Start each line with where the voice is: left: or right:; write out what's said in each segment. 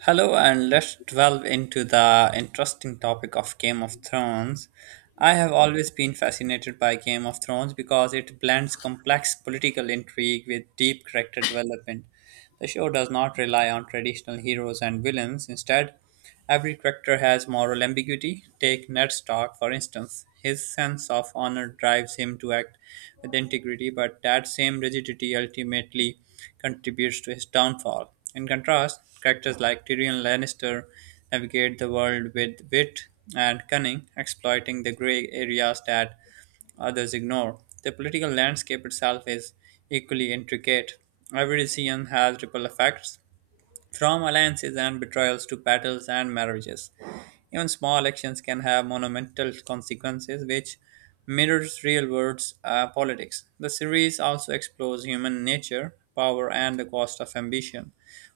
right: Hello, and let's delve into the interesting topic of Game of Thrones. I have always been fascinated by Game of Thrones because it blends complex political intrigue with deep character development. The show does not rely on traditional heroes and villains. Instead, every character has moral ambiguity. Take Ned Stark, for instance. His sense of honor drives him to act with integrity, but that same rigidity ultimately contributes to his downfall. In contrast, characters like Tyrion Lannister navigate the world with wit and cunning, exploiting the gray areas that others ignore. The political landscape itself is equally intricate. Every decision has ripple effects, from alliances and betrayals to battles and marriages, even small actions can have monumental consequences, which mirrors real world politics. The series also explores human nature, power, and the cost of ambition.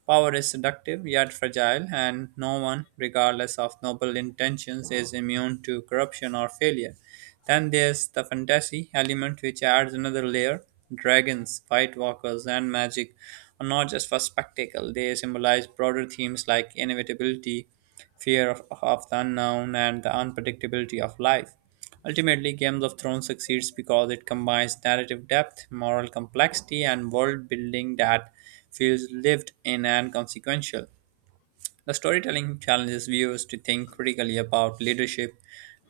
right: Power is seductive yet fragile, and no one, regardless of noble intentions, is immune to corruption or failure. Then there's the fantasy element, which adds another layer. Dragons, white walkers, and magic are not just for spectacle, they symbolize broader themes like inevitability, fear of the unknown, and the unpredictability of life. Ultimately, Games of Thrones succeeds because it combines narrative depth, moral complexity, and world building that feels lived in and consequential. The storytelling challenges viewers to think critically about leadership,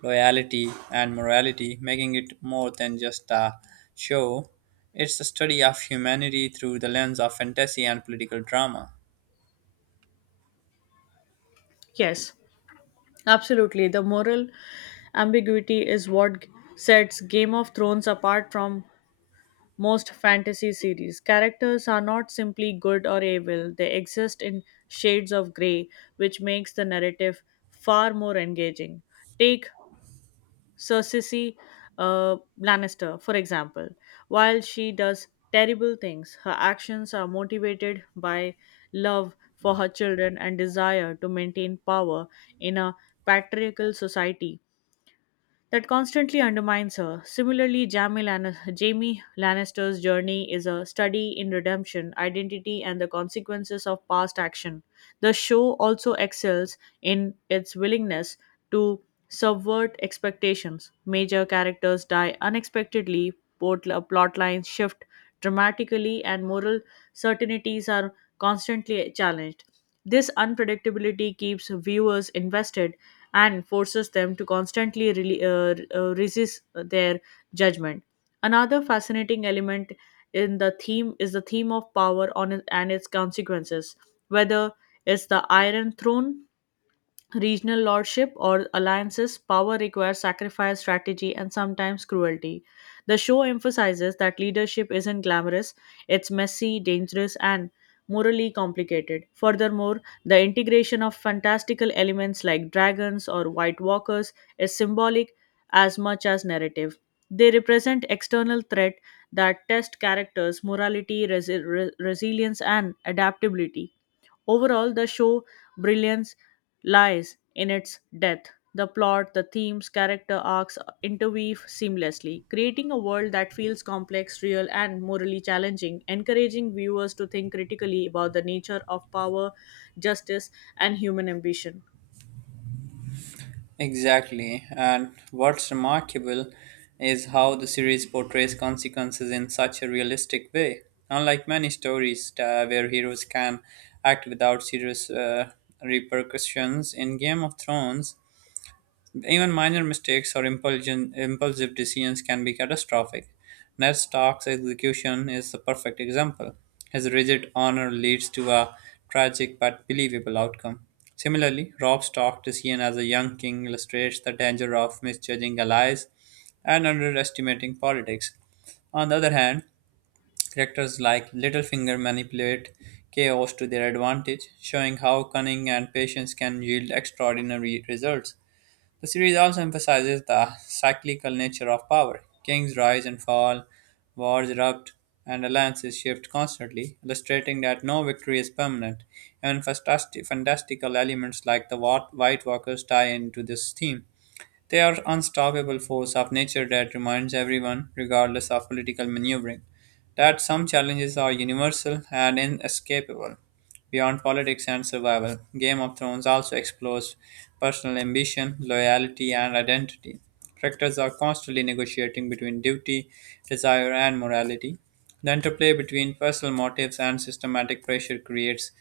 right: loyalty, and morality, making it more than just a show. It's a study of humanity through the lens of fantasy and political drama.
left: Yes, absolutely. The moral ambiguity is what sets Game of Thrones apart from most fantasy series. Characters are not simply good or evil, they exist in shades of grey, which makes the narrative far more engaging. Take Cersei Lannister, for example. While she does terrible things, her actions are motivated by love for her children and desire to maintain power in a patriarchal society that constantly undermines her. Similarly, Jamie Lannister's journey is a study in redemption, identity, and the consequences of past action. The show also excels in its willingness to subvert expectations. Major characters die unexpectedly, plot lines shift dramatically, and moral certainties are constantly challenged. This unpredictability keeps viewers invested and forces them to constantly resist their judgment. Another fascinating element in the theme is the theme of power on it and its consequences, whether it's the Iron Throne regional lordship or alliances, power requires sacrifice, strategy, and sometimes cruelty. The show emphasizes that leadership isn't glamorous, it's messy, dangerous, and morally complicated. Furthermore, the integration of fantastical elements like dragons or white walkers is symbolic as much as narrative. They represent external threat that test characters' morality, resilience, and adaptability. Overall, the show brilliance lies in its depth. The plot, the themes, character arcs interweave seamlessly, creating a world that feels complex, real, and morally challenging, encouraging viewers to think critically about the nature of power, justice, and human ambition.
right: Exactly, and what's remarkable is how the series portrays consequences in such a realistic way. Unlike many stories where heroes can act without serious repercussions, in Game of Thrones, even minor mistakes or impulsive decisions can be catastrophic. Ned Stark's execution is the perfect example. His rigid honor leads to a tragic but believable outcome. Similarly, Rob Stark's decision as a young king illustrates the danger of misjudging allies and underestimating politics. On the other hand, characters like Littlefinger manipulate chaos to their advantage, showing how cunning and patience can yield extraordinary results. The series also emphasizes the cyclical nature of power. Kings rise and fall, wars erupt, and alliances shift constantly, illustrating that no victory is permanent. Even fantastical elements like the White Walkers tie into this theme. They are unstoppable force of nature that reminds everyone, regardless of political maneuvering, that some challenges are universal and inescapable. Beyond politics and survival, Game of Thrones also explores personal ambition, loyalty, and identity. Characters are constantly negotiating between duty, desire, and morality. The interplay between personal motives and systematic pressure creates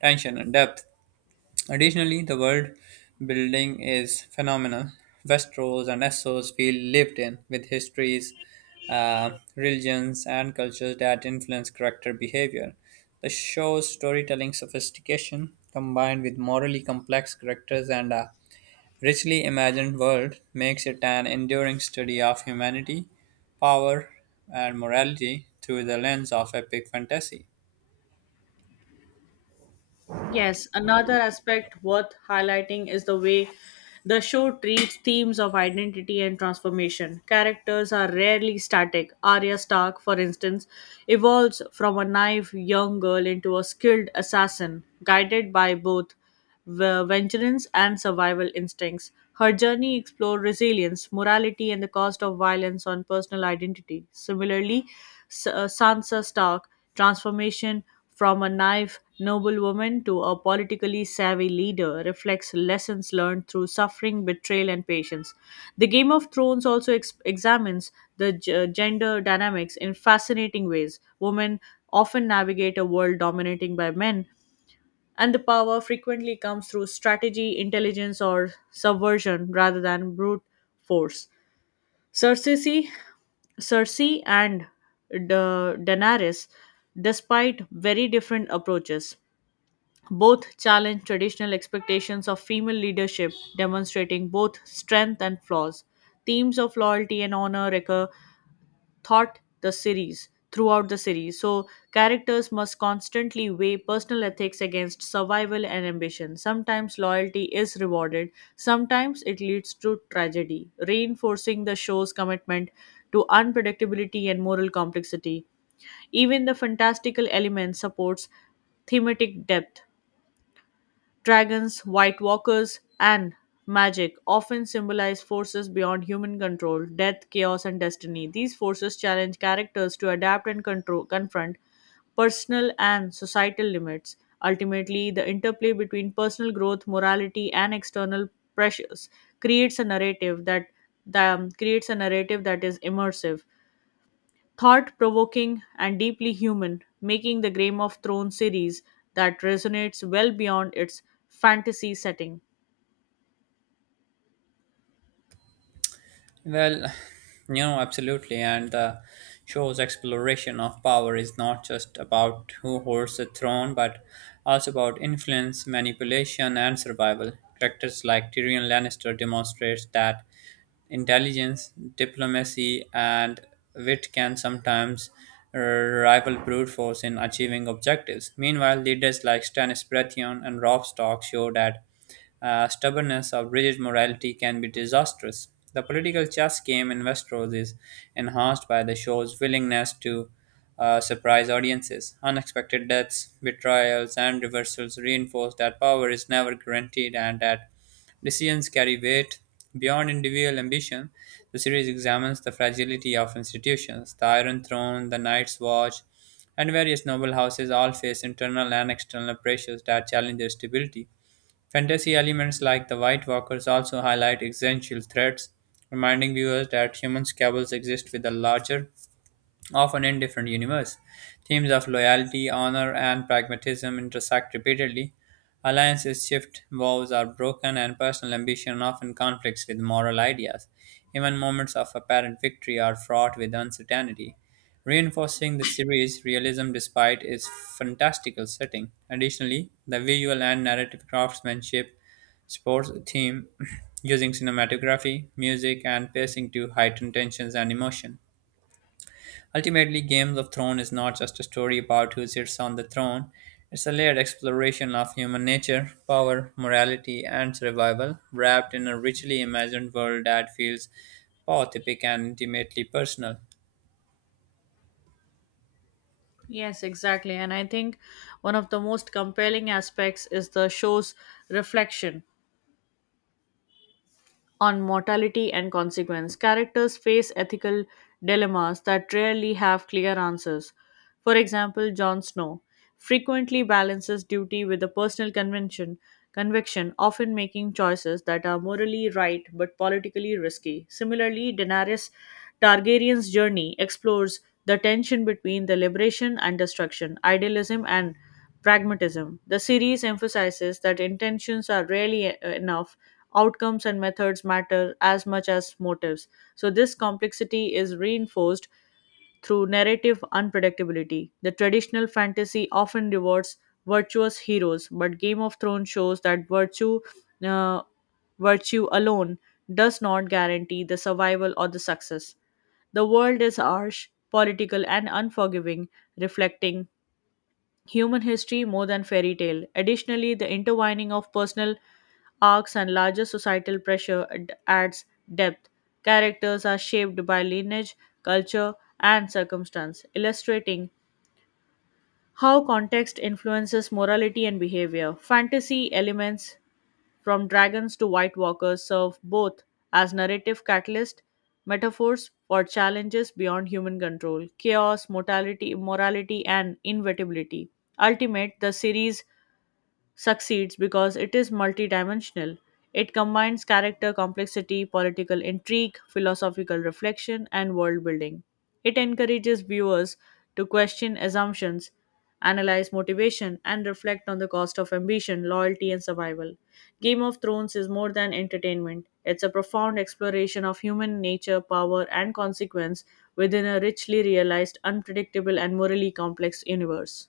right: tension and depth. Additionally, the world building is phenomenal. Westeros and Essos feel lived in, with histories, uh, religions, and cultures that influence character behavior. The show's storytelling sophistication, combined with morally complex characters and a richly imagined world, makes it an enduring study of humanity, power, and morality through the lens of epic fantasy.
left: Yes, another aspect worth highlighting is the way the show treats themes of identity and transformation. Characters are rarely static. Arya Stark, for instance, evolves from a naive young girl into a skilled assassin, guided by both vengeance, and survival instincts. Her journey explored resilience, morality, and the cost of violence on personal identity. Similarly, Sansa Stark transformation from a naive noblewoman to a politically savvy leader reflects lessons learned through suffering, betrayal, and patience. The Game of Thrones also examines the gender dynamics in fascinating ways. Women often navigate a world dominated by men, and the power frequently comes through strategy, intelligence, or subversion rather than brute force. Cersei, Cersei and Daenerys, despite very different approaches, both challenge traditional expectations of female leadership, demonstrating both strength and flaws. Themes of loyalty and honor recur thought the series throughout the series, so characters must constantly weigh personal ethics against survival and ambition. Sometimes loyalty is rewarded, sometimes it leads to tragedy, reinforcing the show's commitment to unpredictability and moral complexity. Even the fantastical element supports thematic depth. Dragons, White Walkers, and magic often symbolize forces beyond human control, death, chaos, and destiny. These forces challenge characters to adapt and control, confront personal and societal limits. Ultimately, the interplay between personal growth, morality, and external pressures creates a narrative that, creates a narrative that is immersive, thought provoking and deeply human, making the Game of Thrones series that resonates well beyond its fantasy setting.
right: Well, you know, absolutely. And the show's exploration of power is not just about who holds the throne, but also about influence, manipulation, and survival. Characters like Tyrion Lannister demonstrates that intelligence, diplomacy, and wit can sometimes rival brute force in achieving objectives. Meanwhile, leaders like Stannis Baratheon and Robb Stark show that stubbornness or rigid morality can be disastrous. The political chess game in Westeros is enhanced by the show's willingness to surprise audiences. Unexpected deaths, betrayals, and reversals reinforce that power is never guaranteed and that decisions carry weight beyond individual ambition. The series examines the fragility of institutions. The Iron Throne, the Night's Watch, and various noble houses all face internal and external pressures that challenge their stability. Fantasy elements like the White Walkers also highlight existential threats, reminding viewers that human squabbles exist with a larger of an indifferent universe. Themes of loyalty, honor, and pragmatism intersect repeatedly. Alliances shift, vows are broken, and personal ambition often conflicts with moral ideas. Even moments of apparent victory are fraught with uncertainty, reinforcing the series' realism despite its fantastical setting. Additionally, the visual and narrative craftsmanship sports theme using cinematography, music, and pacing to heighten tensions and emotion. Ultimately, Games of Thrones is not just a story about who sits on the throne, it's a layered exploration of human nature, power, morality, and survival, wrapped in a richly imagined world that feels both epic and intimately personal.
left: Yes, exactly. And I think one of the most compelling aspects is the show's reflection on mortality and consequence. Characters face ethical dilemmas that rarely have clear answers. For example, Jon Snow frequently balances duty with a conviction, often making choices that are morally right but politically risky. Similarly, Daenerys Targaryen's journey explores the tension between the liberation and destruction, idealism and pragmatism. The series emphasizes that intentions are rarely enough. Outcomes and methods matter as much as motives. So, this complexity is reinforced through narrative unpredictability. The traditional fantasy often rewards virtuous heroes, but Game of Thrones shows that uh, virtue alone does not guarantee the survival or the success. The world is harsh, political, and unforgiving, reflecting human history more than fairy tale. Additionally, the intertwining of personal arcs and larger societal pressure adds depth. Characters are shaped by lineage, culture, and circumstance, illustrating how context influences morality and behavior. Fantasy elements from dragons to white walkers, serve both as narrative catalyst, metaphors for challenges beyond human control, chaos, mortality, immorality, and inevitability. Ultimate, the series succeeds because it is multidimensional. It combines character complexity, political intrigue, philosophical reflection, and world building. It encourages viewers to question assumptions, analyze motivation, and reflect on the cost of ambition, loyalty, and survival. Game of Thrones is more than entertainment, it's a profound exploration of human nature, power, and consequence within a richly realized, unpredictable, and morally complex universe.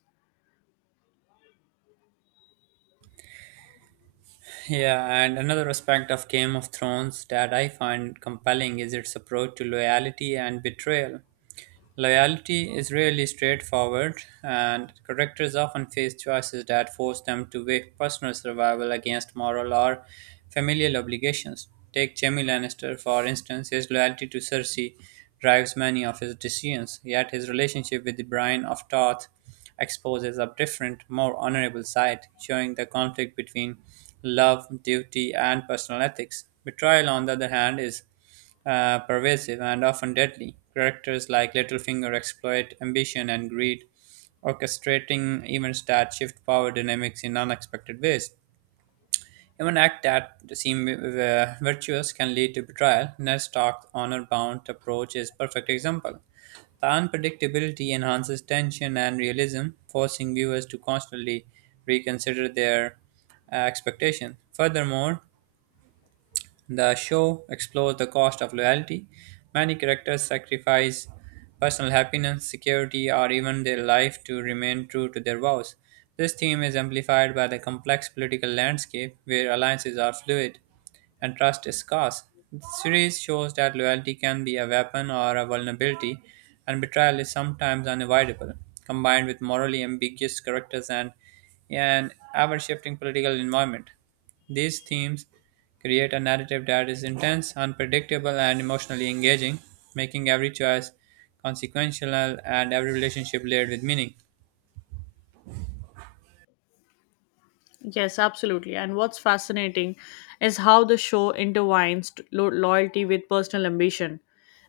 right: Yeah, and another aspect of Game of Thrones that I find compelling is its approach to loyalty and betrayal. Loyalty is rarely straightforward, and characters often face choices that force them to weigh personal survival against moral or familial obligations. Take Jaime Lannister, for instance, his loyalty to Cersei drives many of his decisions, yet his relationship with the Brian of Tarth exposes a different, more honorable side, showing the conflict between love, duty, and personal ethics. Betrayal, on the other hand, is pervasive and often deadly. Characters like Littlefinger exploit ambition and greed, orchestrating events that shift power dynamics in unexpected ways. Even acts that seem virtuous can lead to betrayal. Ned Stark's honor-bound approach is a perfect example. The unpredictability enhances tension and realism, forcing viewers to constantly reconsider their expectations. Furthermore, the show explores the cost of loyalty. Many characters sacrifice personal happiness, security, or even their life to remain true to their vows. This theme is amplified by the complex political landscape where alliances are fluid and trust is scarce. The series shows that loyalty can be a weapon or a vulnerability, and betrayal is sometimes unavoidable. Combined with morally ambiguous characters and an ever shifting political environment, these themes create a narrative that is intense, unpredictable, and emotionally engaging, making every choice consequential and every relationship layered with meaning.
left: Yes, absolutely. And what's fascinating is how the show intertwines loyalty with personal ambition.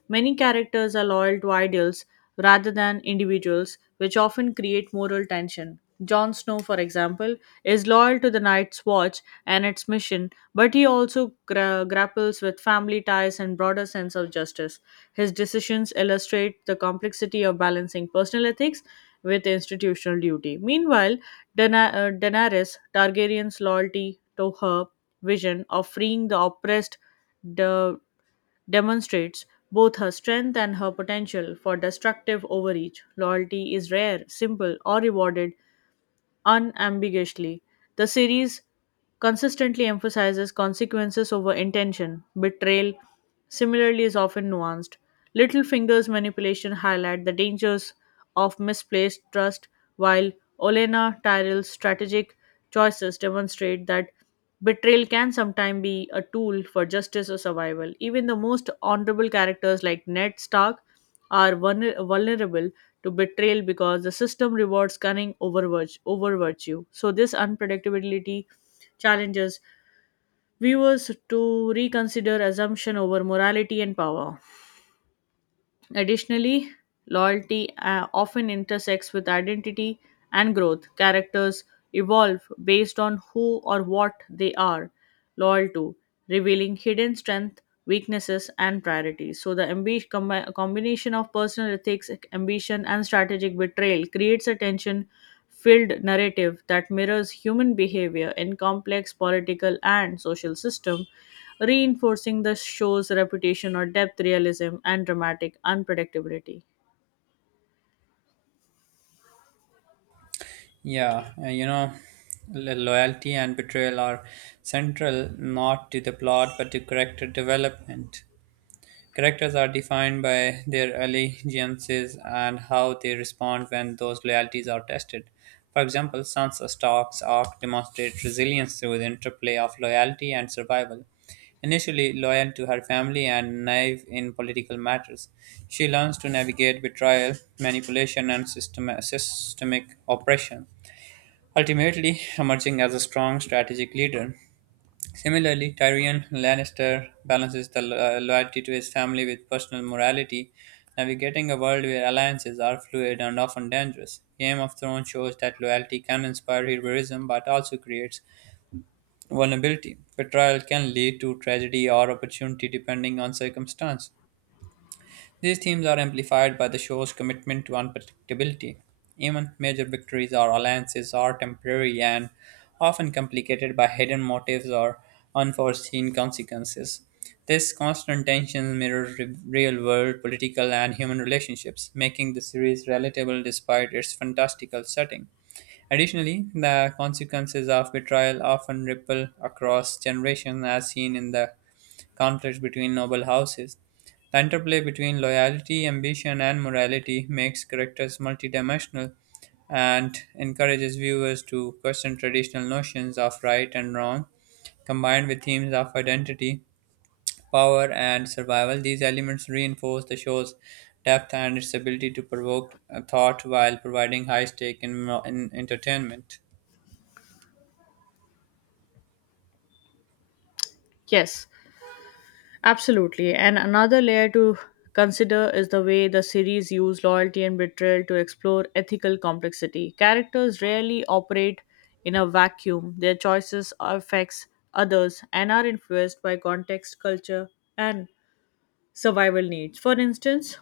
left: Many characters are loyal to ideals rather than individuals, which often create moral tension. Jon Snow, for example, is loyal to the Night's Watch and its mission, but he also grapples with family ties and broader sense of justice. His decisions illustrate the complexity of balancing personal ethics with institutional duty. Meanwhile, Daenerys Targaryen's loyalty to her vision of freeing the oppressed the demonstrates both her strength and her potential for destructive overreach. Loyalty is rare, simple, or rewarded unambiguously. The series consistently emphasizes consequences over intention. Betrayal, similarly, is often nuanced. Littlefinger's manipulation highlight the dangers of misplaced trust, while Olenna Tyrell's strategic choices demonstrate that betrayal can sometimes be a tool for justice or survival. Even the most honorable characters like Ned Stark are vulnerable to betrayal because the system rewards cunning over virtue. So, this unpredictability challenges viewers to reconsider assumption over morality and power. Additionally, loyalty often intersects with identity and growth. Characters evolve based on who or what they are loyal to, revealing hidden strengths, weaknesses, and priorities. So, the combination of personal ethics, ambition, and strategic betrayal creates a tension filled narrative that mirrors human behavior in complex political and social systems, reinforcing the show's reputation of depth, realism, and dramatic unpredictability.
right: Yeah, you know, loyalty and betrayal are central not to the plot but to character development. Characters are defined by their allegiances and how they respond when those loyalties are tested. For example, Sansa Stark's arc demonstrates resilience through the interplay of loyalty and survival. Initially loyal to her family and naive in political matters, she learns to navigate betrayal, manipulation, and systemic oppression ultimately emerging as a strong strategic leader. Similarly, Tyrion Lannister balances the loyalty to his family with personal morality, navigating a world where alliances are fluid and often dangerous. Game of Thrones shows that loyalty can inspire heroism but also creates vulnerability. Betrayal can lead to tragedy or opportunity depending on circumstance. These themes are amplified by the show's commitment to unpredictability. Even major victories or alliances are temporary and often complicated by hidden motives or unforeseen consequences. This constant tension mirrors real world political and human relationships, making the series relatable despite its fantastical setting. Additionally, the consequences of betrayal often ripple across generations, as seen in the conflicts between noble houses. The interplay between loyalty, ambition, and morality makes characters multidimensional and encourages viewers to question traditional notions of right and wrong, combined with themes of identity, power, and survival. These elements reinforce the show's depth and its ability to provoke thought while providing high stake in entertainment.
left: Yes, absolutely. And another layer to consider is the way the series use loyalty and betrayal to explore ethical complexity. Characters rarely operate in a vacuum. Their choices affects others and are influenced by context, culture, and survival needs. For instance,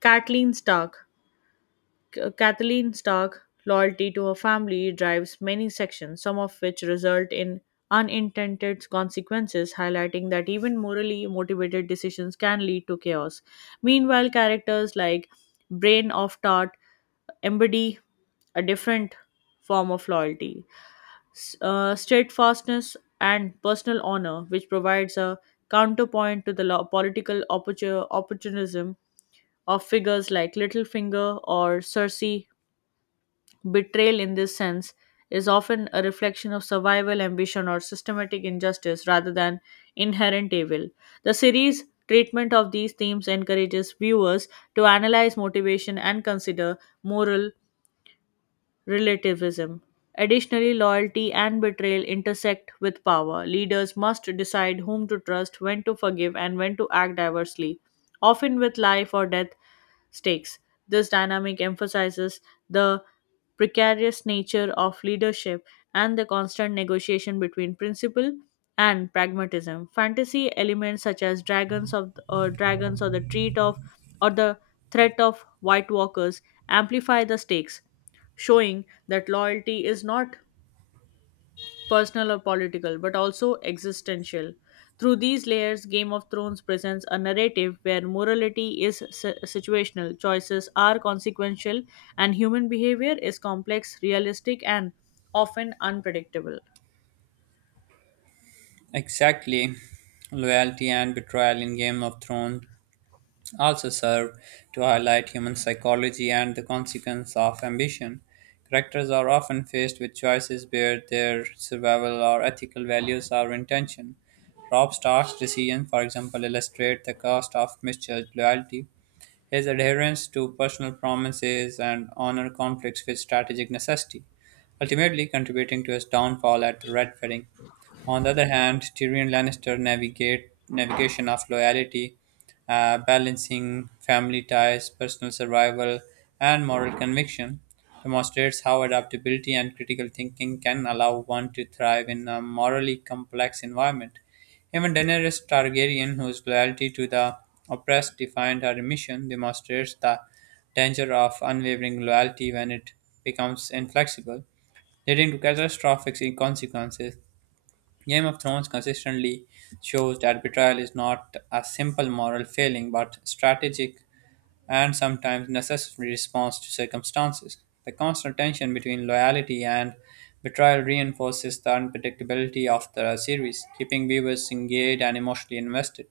left: Kathleen Stark Kathleen Stark's loyalty to her family drives many sections, some of which result in unintended consequences, highlighting that even morally motivated decisions can lead to chaos. Meanwhile, characters like Brain of Tart embody a different form of loyalty, steadfastness, and personal honor, which provides a counterpoint to the political opportunism of figures like Littlefinger or Cersei. Betrayal, in this sense, is often a reflection of survival, ambition, or systematic injustice rather than inherent evil. The series' treatment of these themes encourages viewers to analyze motivation and consider moral relativism. Additionally, loyalty and betrayal intersect with power. Leaders must decide whom to trust, when to forgive, and when to act diversely, often with life or death stakes. This dynamic emphasizes the precarious nature of leadership and the constant negotiation between principle and pragmatism. Fantasy elements such as dragons or the or the threat of white walkers amplify the stakes, showing that loyalty is not personal or political but also existential. Through these layers, Game of Thrones presents a narrative where morality is situational, choices are consequential, and human behavior is complex, realistic, and often unpredictable.
right: Exactly. Loyalty and betrayal in Game of Thrones also serve to highlight human psychology and the consequence of ambition. Characters are often faced with choices where their survival or ethical values are in tension. Rob Stark's decisions, for example, illustrate the cost of misjudged loyalty. His adherence to personal promises and honor conflicts with strategic necessity, ultimately contributing to his downfall at the Red Wedding. On the other hand, Tyrion Lannister navigate navigation of loyalty, balancing family ties, personal survival, and moral conviction, demonstrates how adaptability and critical thinking can allow one to thrive in a morally complex environment. Even Daenerys Targaryen, whose loyalty to the oppressed defined her mission, demonstrates the danger of unwavering loyalty when it becomes inflexible, leading to catastrophic consequences. Game of Thrones consistently shows that betrayal is not a simple moral failing but strategic and sometimes necessary response to circumstances. The constant tension between loyalty and betrayal reinforces the unpredictability of the series, keeping viewers engaged and emotionally invested.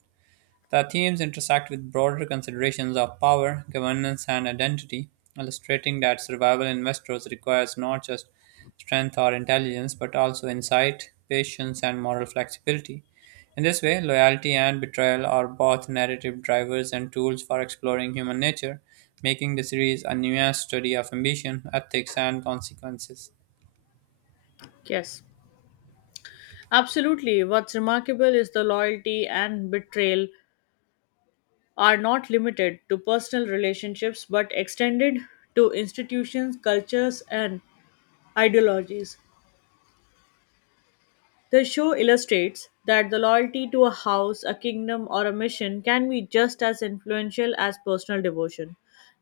right: The themes intersect with broader considerations of power, governance, and identity, illustrating that survival in Westeros requires not just strength or intelligence, but also insight, patience, and moral flexibility. In this way, loyalty and betrayal are both narrative drivers and tools for exploring human nature, making the series a nuanced study of ambition, ethics, and consequences.
left: Yes, absolutely. What's remarkable is the loyalty and betrayal are not limited to personal relationships but extended to institutions, cultures, and ideologies. The show illustrates that the loyalty to a house, a kingdom, or a mission can be just as influential as personal devotion.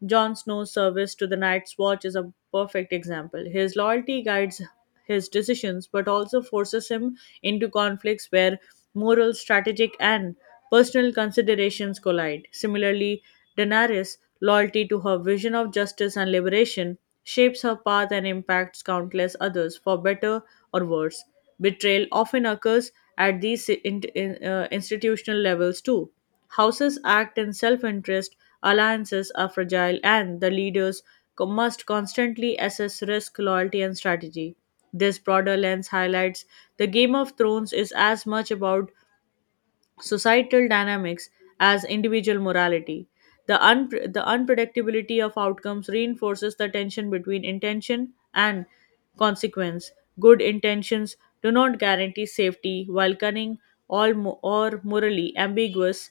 left: Jon Snow's service to the Night's Watch is a perfect example. His loyalty guides his decisions but also forces him into conflicts where moral, strategic, and personal considerations collide. Similarly, Daenerys' loyalty to her vision of justice and liberation shapes her path and impacts countless others for better or worse. Betrayal often occurs at these institutional levels too. Houses act in self interest, alliances are fragile, and the leaders must constantly assess risk, loyalty, and strategy. This broader lens highlights the Game of Thrones is as much about societal dynamics as individual morality. The unpredictability of outcomes reinforces the tension between intention and consequence. Good intentions do not guarantee safety, while cunning or morally ambiguous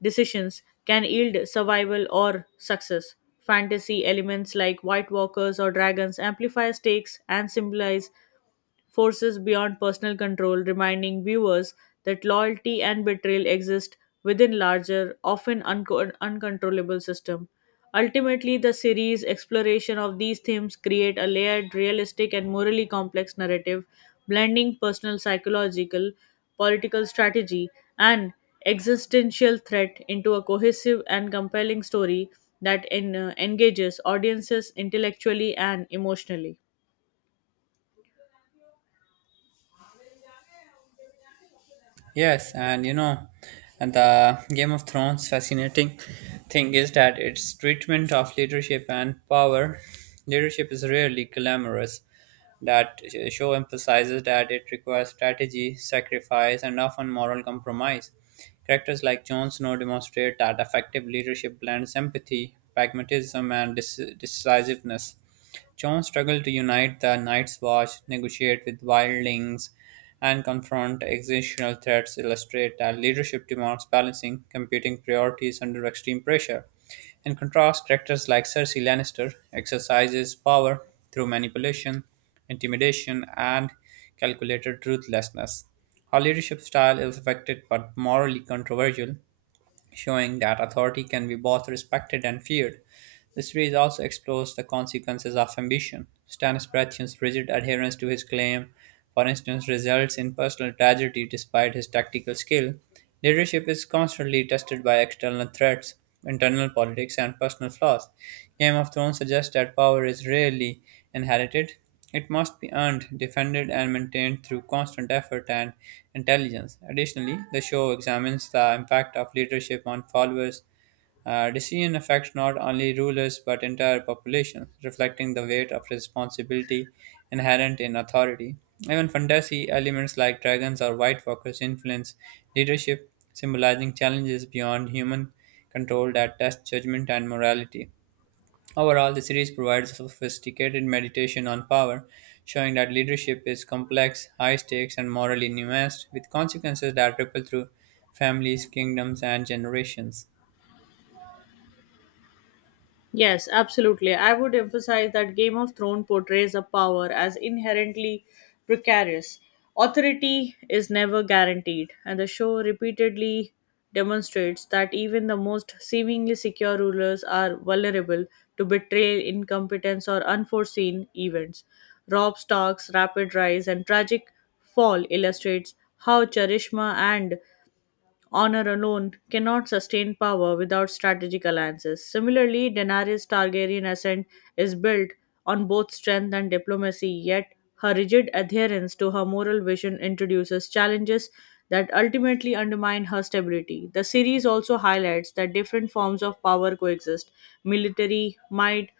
left: decisions can yield survival or success. Fantasy elements like White Walkers or dragons amplify stakes and symbolize forces beyond personal control, reminding viewers that loyalty and betrayal exist within larger, often uncontrollable system. Ultimately, the series' exploration of these themes create a layered, realistic, and morally complex narrative, blending personal psychological, political strategy, and existential threat into a cohesive and compelling story that engages audiences intellectually and emotionally.
right: Yes, and you know, and the Game of Thrones fascinating thing is that its treatment of leadership and power. Leadership is rarely glamorous. That show emphasizes that it requires strategy, sacrifice, and often moral compromise. Characters like Jon Snow demonstrate that effective leadership blends empathy, pragmatism, and decisiveness. John struggled to unite the Night's Watch, negotiate with wildlings, and confront existential threats illustrate that leadership demands balancing competing priorities under extreme pressure. In contrast, characters like Cersei Lannister exercises power through manipulation, intimidation, and calculated ruthlessness. Her leadership style is affected but morally controversial, showing that authority can be both respected and feared. The series also explores the consequences of ambition. Stannis Baratheon's rigid adherence to his claim, for instance, results in personal tragedy despite his tactical skill. Leadership is constantly tested by external threats, internal politics, and personal flaws. Game of Thrones suggests that power is rarely inherited. It must be earned, defended, and maintained through constant effort and intelligence. Additionally, the show examines the impact of leadership on followers decision affects not only rulers but entire populations, reflecting the weight of responsibility inherent in authority. Even fantasy elements like dragons or white walkers influence leadership, symbolizing challenges beyond human control that test judgment and morality. Overall, the series provides a sophisticated meditation on power, showing that leadership is complex, high stakes, and morally nuanced, with consequences that ripple through families, kingdoms, and generations.
left: Yes, absolutely. I would emphasize that Game of Thrones portrays a power as inherently precarious. Authority is never guaranteed, and the show repeatedly demonstrates that even the most seemingly secure rulers are vulnerable to betrayal, incompetence, or unforeseen events. Rob Stark's rapid rise and tragic fall illustrates how charisma and Honor alone cannot sustain power without strategic alliances. Similarly, Daenerys Targaryen ascent is built on both strength and diplomacy, yet her rigid adherence to her moral vision introduces challenges that ultimately undermine her stability. The series also highlights that different forms of power coexist, military, might,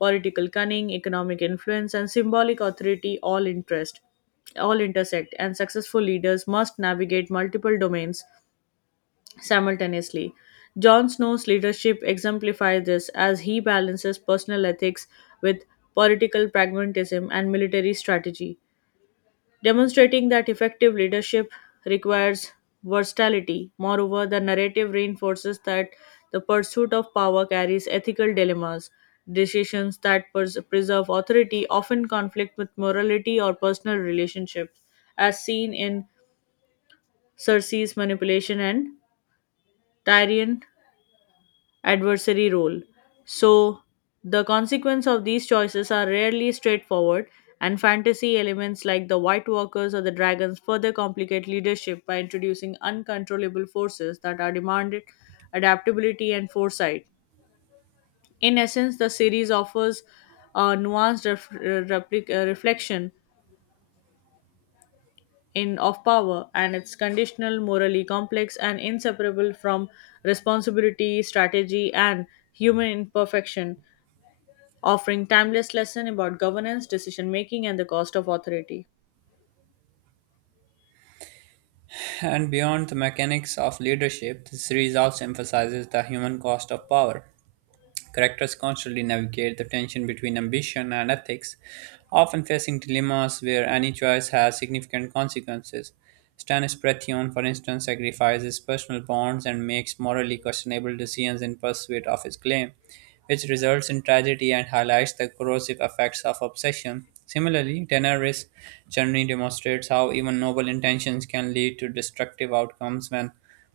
left: political cunning, economic influence, and symbolic authority all intersect, and successful leaders must navigate multiple domains simultaneously. Jon Snow's leadership exemplifies this as he balances personal ethics with political pragmatism and military strategy, demonstrating that effective leadership requires versatility. Moreover, the narrative reinforces that the pursuit of power carries ethical dilemmas. Decisions that preserve authority often conflict with morality or personal relationships, as seen in Cersei's manipulation and Tyrion adversary role. So, the consequence of these choices are rarely straightforward, and fantasy elements like the White Walkers or the Dragons further complicate leadership by introducing uncontrollable forces that are demanded adaptability and foresight. In essence, the series offers a nuanced reflection in of power and it's conditional, morally complex, and inseparable from responsibility, strategy, and human imperfection, offering timeless lesson about governance, decision making and the cost of authority.
right: And beyond the mechanics of leadership, the series also emphasizes the human cost of power. Characters constantly navigate the tension between ambition and ethics, often facing dilemmas where any choice has significant consequences. Stannis Baratheon, for instance, sacrifices personal bonds and makes morally questionable decisions in pursuit of his claim, which results in tragedy and highlights the corrosive effects of obsession. Similarly, Daenerys generally demonstrates how even noble intentions can lead to destructive outcomes when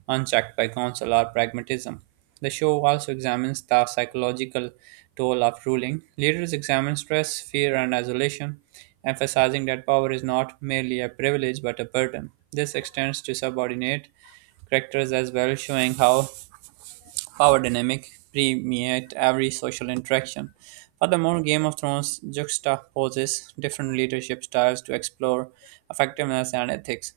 right: unchecked by counsel or pragmatism. The show also examines the psychological toll of ruling. Leaders examine stress, fear, and isolation, emphasizing that power is not merely a privilege but a burden. This extends to subordinate characters as well, showing how power dynamic permeate every social interaction. Furthermore, Game of Thrones juxtaposes different leadership styles to explore effectiveness and ethics.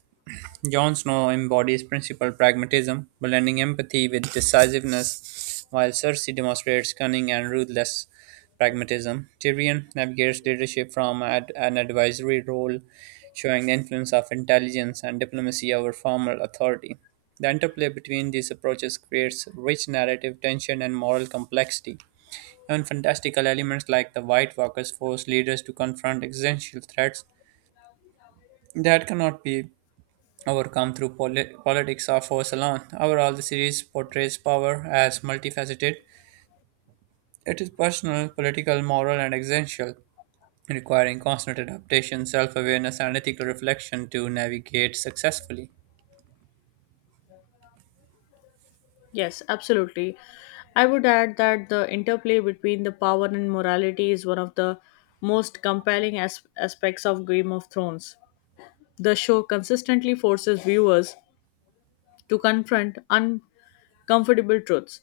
right: Jon Snow embodies principled pragmatism, blending empathy with decisiveness, while Cersei demonstrates cunning and ruthless pragmatism. Tyrion navigates leadership from an advisory role, showing the influence of intelligence and diplomacy over formal authority. The interplay between these approaches creates rich narrative tension and moral complexity. Even fantastical elements like the White Walkers force leaders to confront existential threats that cannot be overcome through politics or for salon. Overall, the series portrays power as multifaceted. It is personal, political, moral, and existential, requiring constant adaptation, self awareness, and ethical reflection to navigate successfully.
left: Yes, absolutely. I would add that the interplay between the power and morality is one of the most compelling aspects of Game of Thrones. The show consistently forces viewers to confront uncomfortable truths.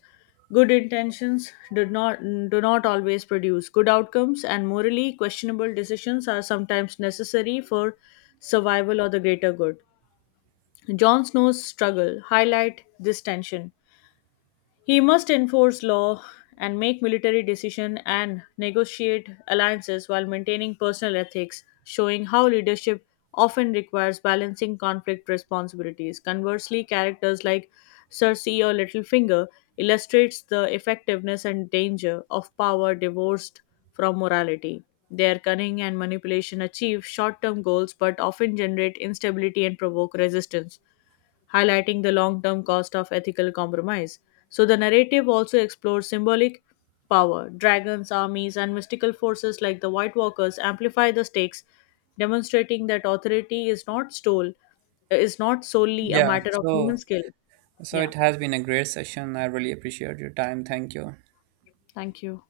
left: Good intentions do not always produce good outcomes, and morally questionable decisions are sometimes necessary for survival or the greater good. Jon Snow's struggle highlight this tension. He must enforce law and make military decisions and negotiate alliances while maintaining personal ethics, showing how leadership often requires balancing conflict responsibilities. Conversely, characters like Cersei or Littlefinger illustrates the effectiveness and danger of power divorced from morality. Their cunning and manipulation achieve short-term goals but often generate instability and provoke resistance, highlighting the long term cost of ethical compromise. So the narrative also explores symbolic power. Dragons, armies, and mystical forces like the White Walkers amplify the stakes, demonstrating that authority is not stole is not solely a
right: Yeah,
left: matter of human
right: so
left: skill. Yeah.
right: it has been a great session. I really appreciate your time. Thank you.
left: Thank you.